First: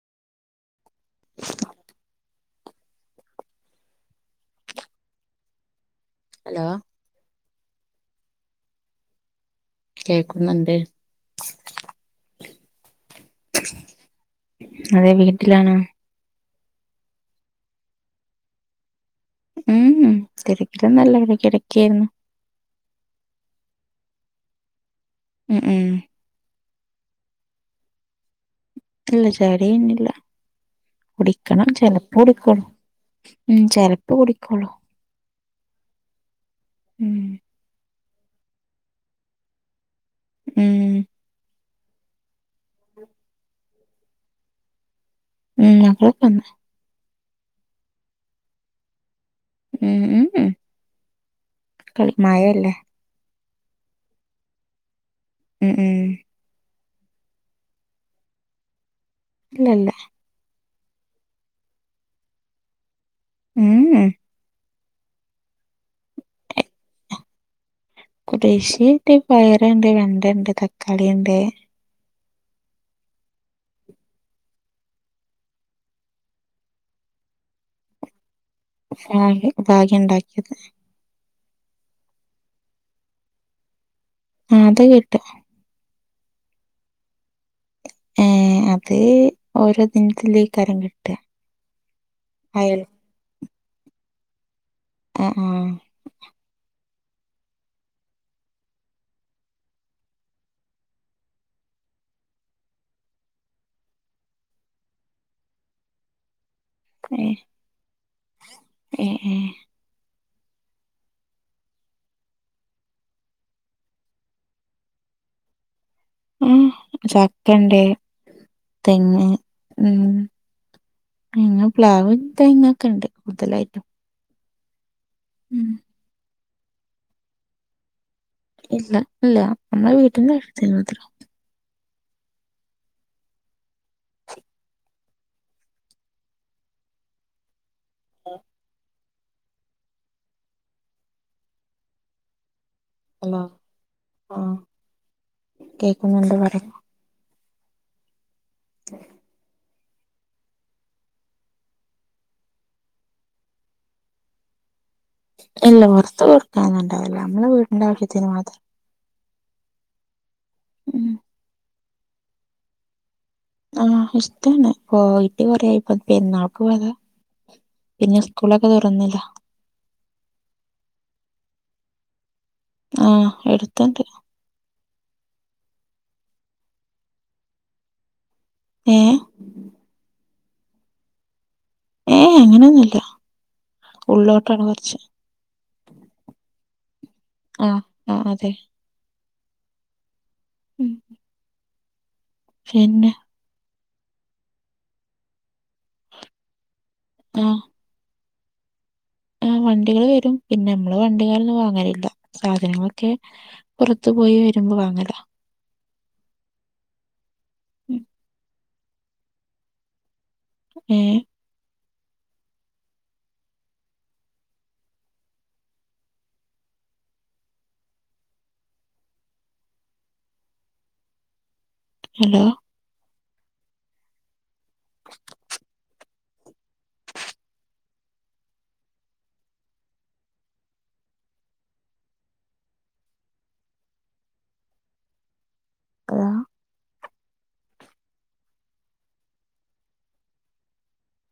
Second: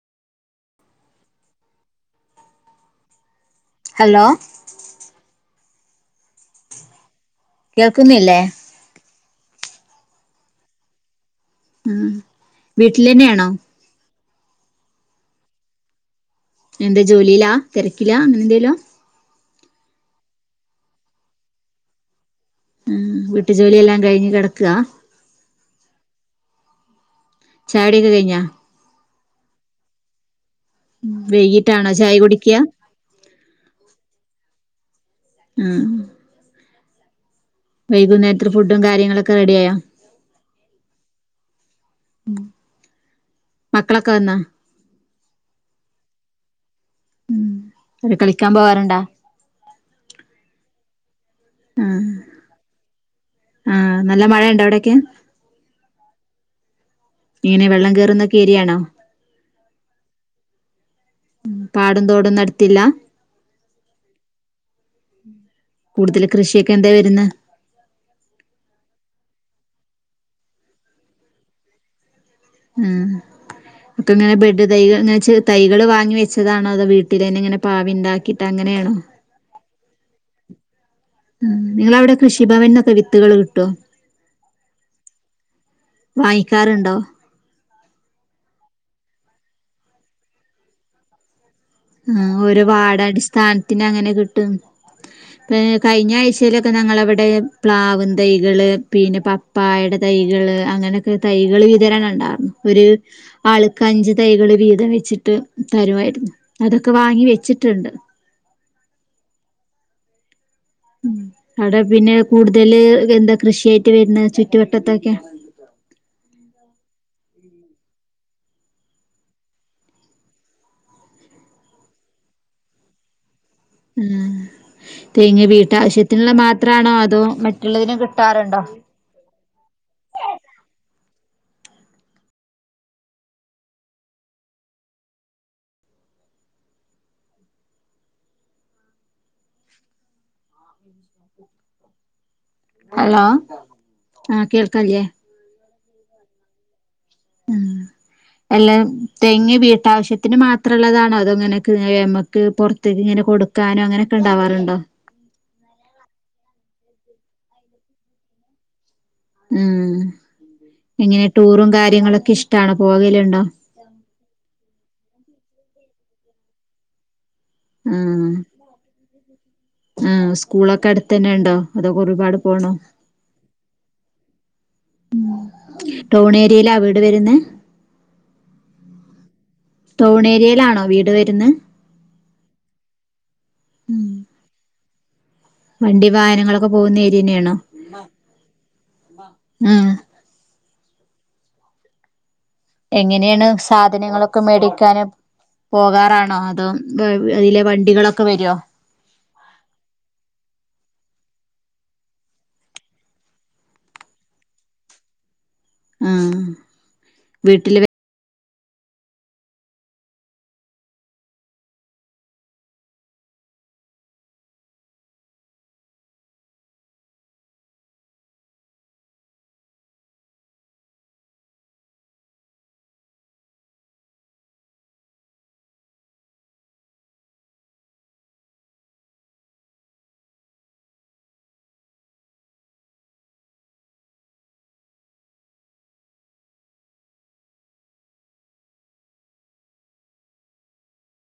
[inaudible] Hello hello കേൾക്ന്നില്ലേ കേക്കുന്ന്ണ്ട് മ് വീട്ടിലെന്നെയാണോ അതെ വീട്ടിലാണ് എന്താ ജോലിലാ തെരക്കിലാ അങ്ങനെ എന്തേലു. മ് മ് തിരക്കിലൊന്നെല്ല ഇവിടെ കിടക്കായിരുന്നു മ് വീട്ടു ജോലിയെല്ലാം കഴിഞ്ഞ് കെടക്കാ മ് മ് ചാടിയൊക്കെ കഴിഞ്ഞാ ഇല്ല ചാടി കയിഞ്ഞല്ല കുടിക്കണം വൈകീട്ടാണോ ചായ ചെലപ്പൊ കുടിക്കുക കുടിക്കോളൂ ഉം ചിലപ്പൊകുടിക്കോളൂ മ് മ് വൈകുന്നേരത്തിന് ഫുഡും കാര്യങ്ങളൊക്കെ റെഡിയായോ മ് ഉം മക്കളൊക്കെ വന്നാ മ് മക്കളൊക്കെ വന്ന് മ് ഓല് കളിക്കാൻ പോകാറുണ്ടാ മ് മ് മ്മ് ആഹ് കളി മയ അല്ലേ? ആഹ് നല്ല മഴയുണ്ടോ അവിടൊക്കെ? ഉം ഉം എങ്ങനെ വെള്ളം കയറുന്നൊക്കെ ഏരിയാണോ? അല്ലല്ല ഉം കാടും തോടും ഒന്നും അടുത്തില്ല. [unintelligible] കൂടുതല് കൃഷിയൊക്കെ എന്താ വരുന്നെ കൃഷി ഉണ്ട് പയറുണ്ട്, വെണ്ട ഉണ്ട്, തക്കാളി ഉണ്ട്. ഉം [inaudible] ഒക്കെ ഇങ്ങനെ ബെഡ് തൈകൾ എന്ന് വെച്ചാ തൈകള് വാങ്ങി വെച്ചതാണോ, അതോ വീട്ടിലന്നെ ഇങ്ങനെ പാവി ഉണ്ടാക്കിയിട്ട് അങ്ങനെയണോ?. ആഹ് പാകി ഉണ്ടാക്കിയത്. ഉം നിങ്ങളവിടെ കൃഷിഭവൻന്നൊക്കെ വിത്തുകള് കിട്ടോ. ആഹ് അത് കിട്ടും. വാങ്ങിക്കാറുണ്ടോ? ഏഹ് അത് ഓരോ ദിനത്തിലേക്ക് അരം കിട്ടുക. ആഹ് ഓരോ വാർഡ് അടിസ്ഥാനത്തിന് അങ്ങനെ കിട്ടും ആഹ് പി ആഹ് കൈ യിഞ്ഞാഴ്ചയിലൊക്കെ ഞങ്ങളവിടെ പ്ലാവും തൈകള് പിന്നെ പപ്പായേടെ തൈകള് അങ്ങനെ തൈകള് വിതരണം ഉണ്ടായിരുന്നു. ഒരു ആൾക്ക് അഞ്ചു തൈകള് വീതം വെച്ചിട്ട് തരുവായിരുന്നു അതൊക്കെ വാങ്ങി ഏഹ് വെച്ചിട്ടുണ്ട്. ഏഹ് ഏഹ് ഉം അവിടെ പിന്നെ കൂടുതല് എന്താ കൃഷിയായിട്ട് വരുന്നത് ചുറ്റുവട്ടത്തൊക്കെ? ഏഹ് ചക്കെയൊണ്ട്, തെങ്ങ്, ഉം പിന്നെ പ്ലാവ് തെങ്ങൊക്കെ ഉണ്ട് കൂടുതലായിട്ടും ഉം തെങ്ങ് ഉം വീട്ടാവശ്യത്തിനുള്ള മാത്രമാണോ, അതോ മറ്റുള്ളതിനും കിട്ടാറുണ്ടോ? ഇല്ല ഇല്ല നമ്മളെ വീട്ടിന്റെ ആവിശ്യത്തിനുമാത്രം. ആഹ് [unintelligible] ഹലോ ആഹ് കേക്കുന്നുണ്ട് പറയു അല്ലാ തെങ്ങ് വീട്ടാവശ്യ ത്തിന് മാത്രമുള്ളതാണോ അതോ ഇങ്ങനക്ക് ഏമക്ക് പുറത്തേക്ക് ഇങ്ങനെ കൊടുക്കാനോ അങ്ങനൊക്കെ ഉണ്ടാവാറുണ്ടോ? ഇല്ല പുറത്തു കൊടുക്കാനുണ്ടാവില്ല നമ്മടെ വീടിന്റെ ആവശ്യത്തിന് മാത്രം. ഉം ഉം എങ്ങനെ ടൂറും കാര്യങ്ങളൊക്കെ ഇഷ്ടാണോ പോകലുണ്ടോ? ആഹ് ഇഷ്ടാണ് പോയിട്ട് കൊറയായി ഇപ്പാ പെരുന്നാൾക്കു പോയതാ. പിന്നെ സ്കൂളൊക്കെ തുറന്നല്ലോ? ഉം സ്കൂളൊക്കെ അടുത്ത് തന്നെ ഉണ്ടോ അതൊ ഒരുപാട് പോണോ? ആഹ് എടുത്തണ്ട്. ഉം ടൗൺ ഏരിയയിലാ വീട് വരുന്നേ?. ഏഹ് ടൗൺ ഏരിയയിലാണോ വീട് വരുന്നത്. ഏ അങ്ങനെയൊന്നുല്ല ഉള്ളോട്ടാണ് കുറച്ച്. വണ്ടി വാഹനങ്ങളൊക്കെ പോകുന്ന ഏരിയ തന്നെയാണോ?. ആഹ് ആഹ് അതെ ഉം ഉം പിന്നെ എങ്ങനെയാണ് സാധനങ്ങളൊക്കെ മേടിക്കൻ പോകാറാണോ? അതോ ഇതിലെ വണ്ടികളൊക്കെ വരുവോ?. ആ് വണ്ടികള് വരും. പിന്നെ നമ്മള് വണ്ടി കാലൊന്നും വാങ്ങറില്ല. സാധനങ്ങളൊക്കെ പുറത്ത് പോയി വരുമ്പോ വാങ്ങല ആ വീട്ടില് വെറെ ഉം. ഏ ഹലോ ഹും അക്ക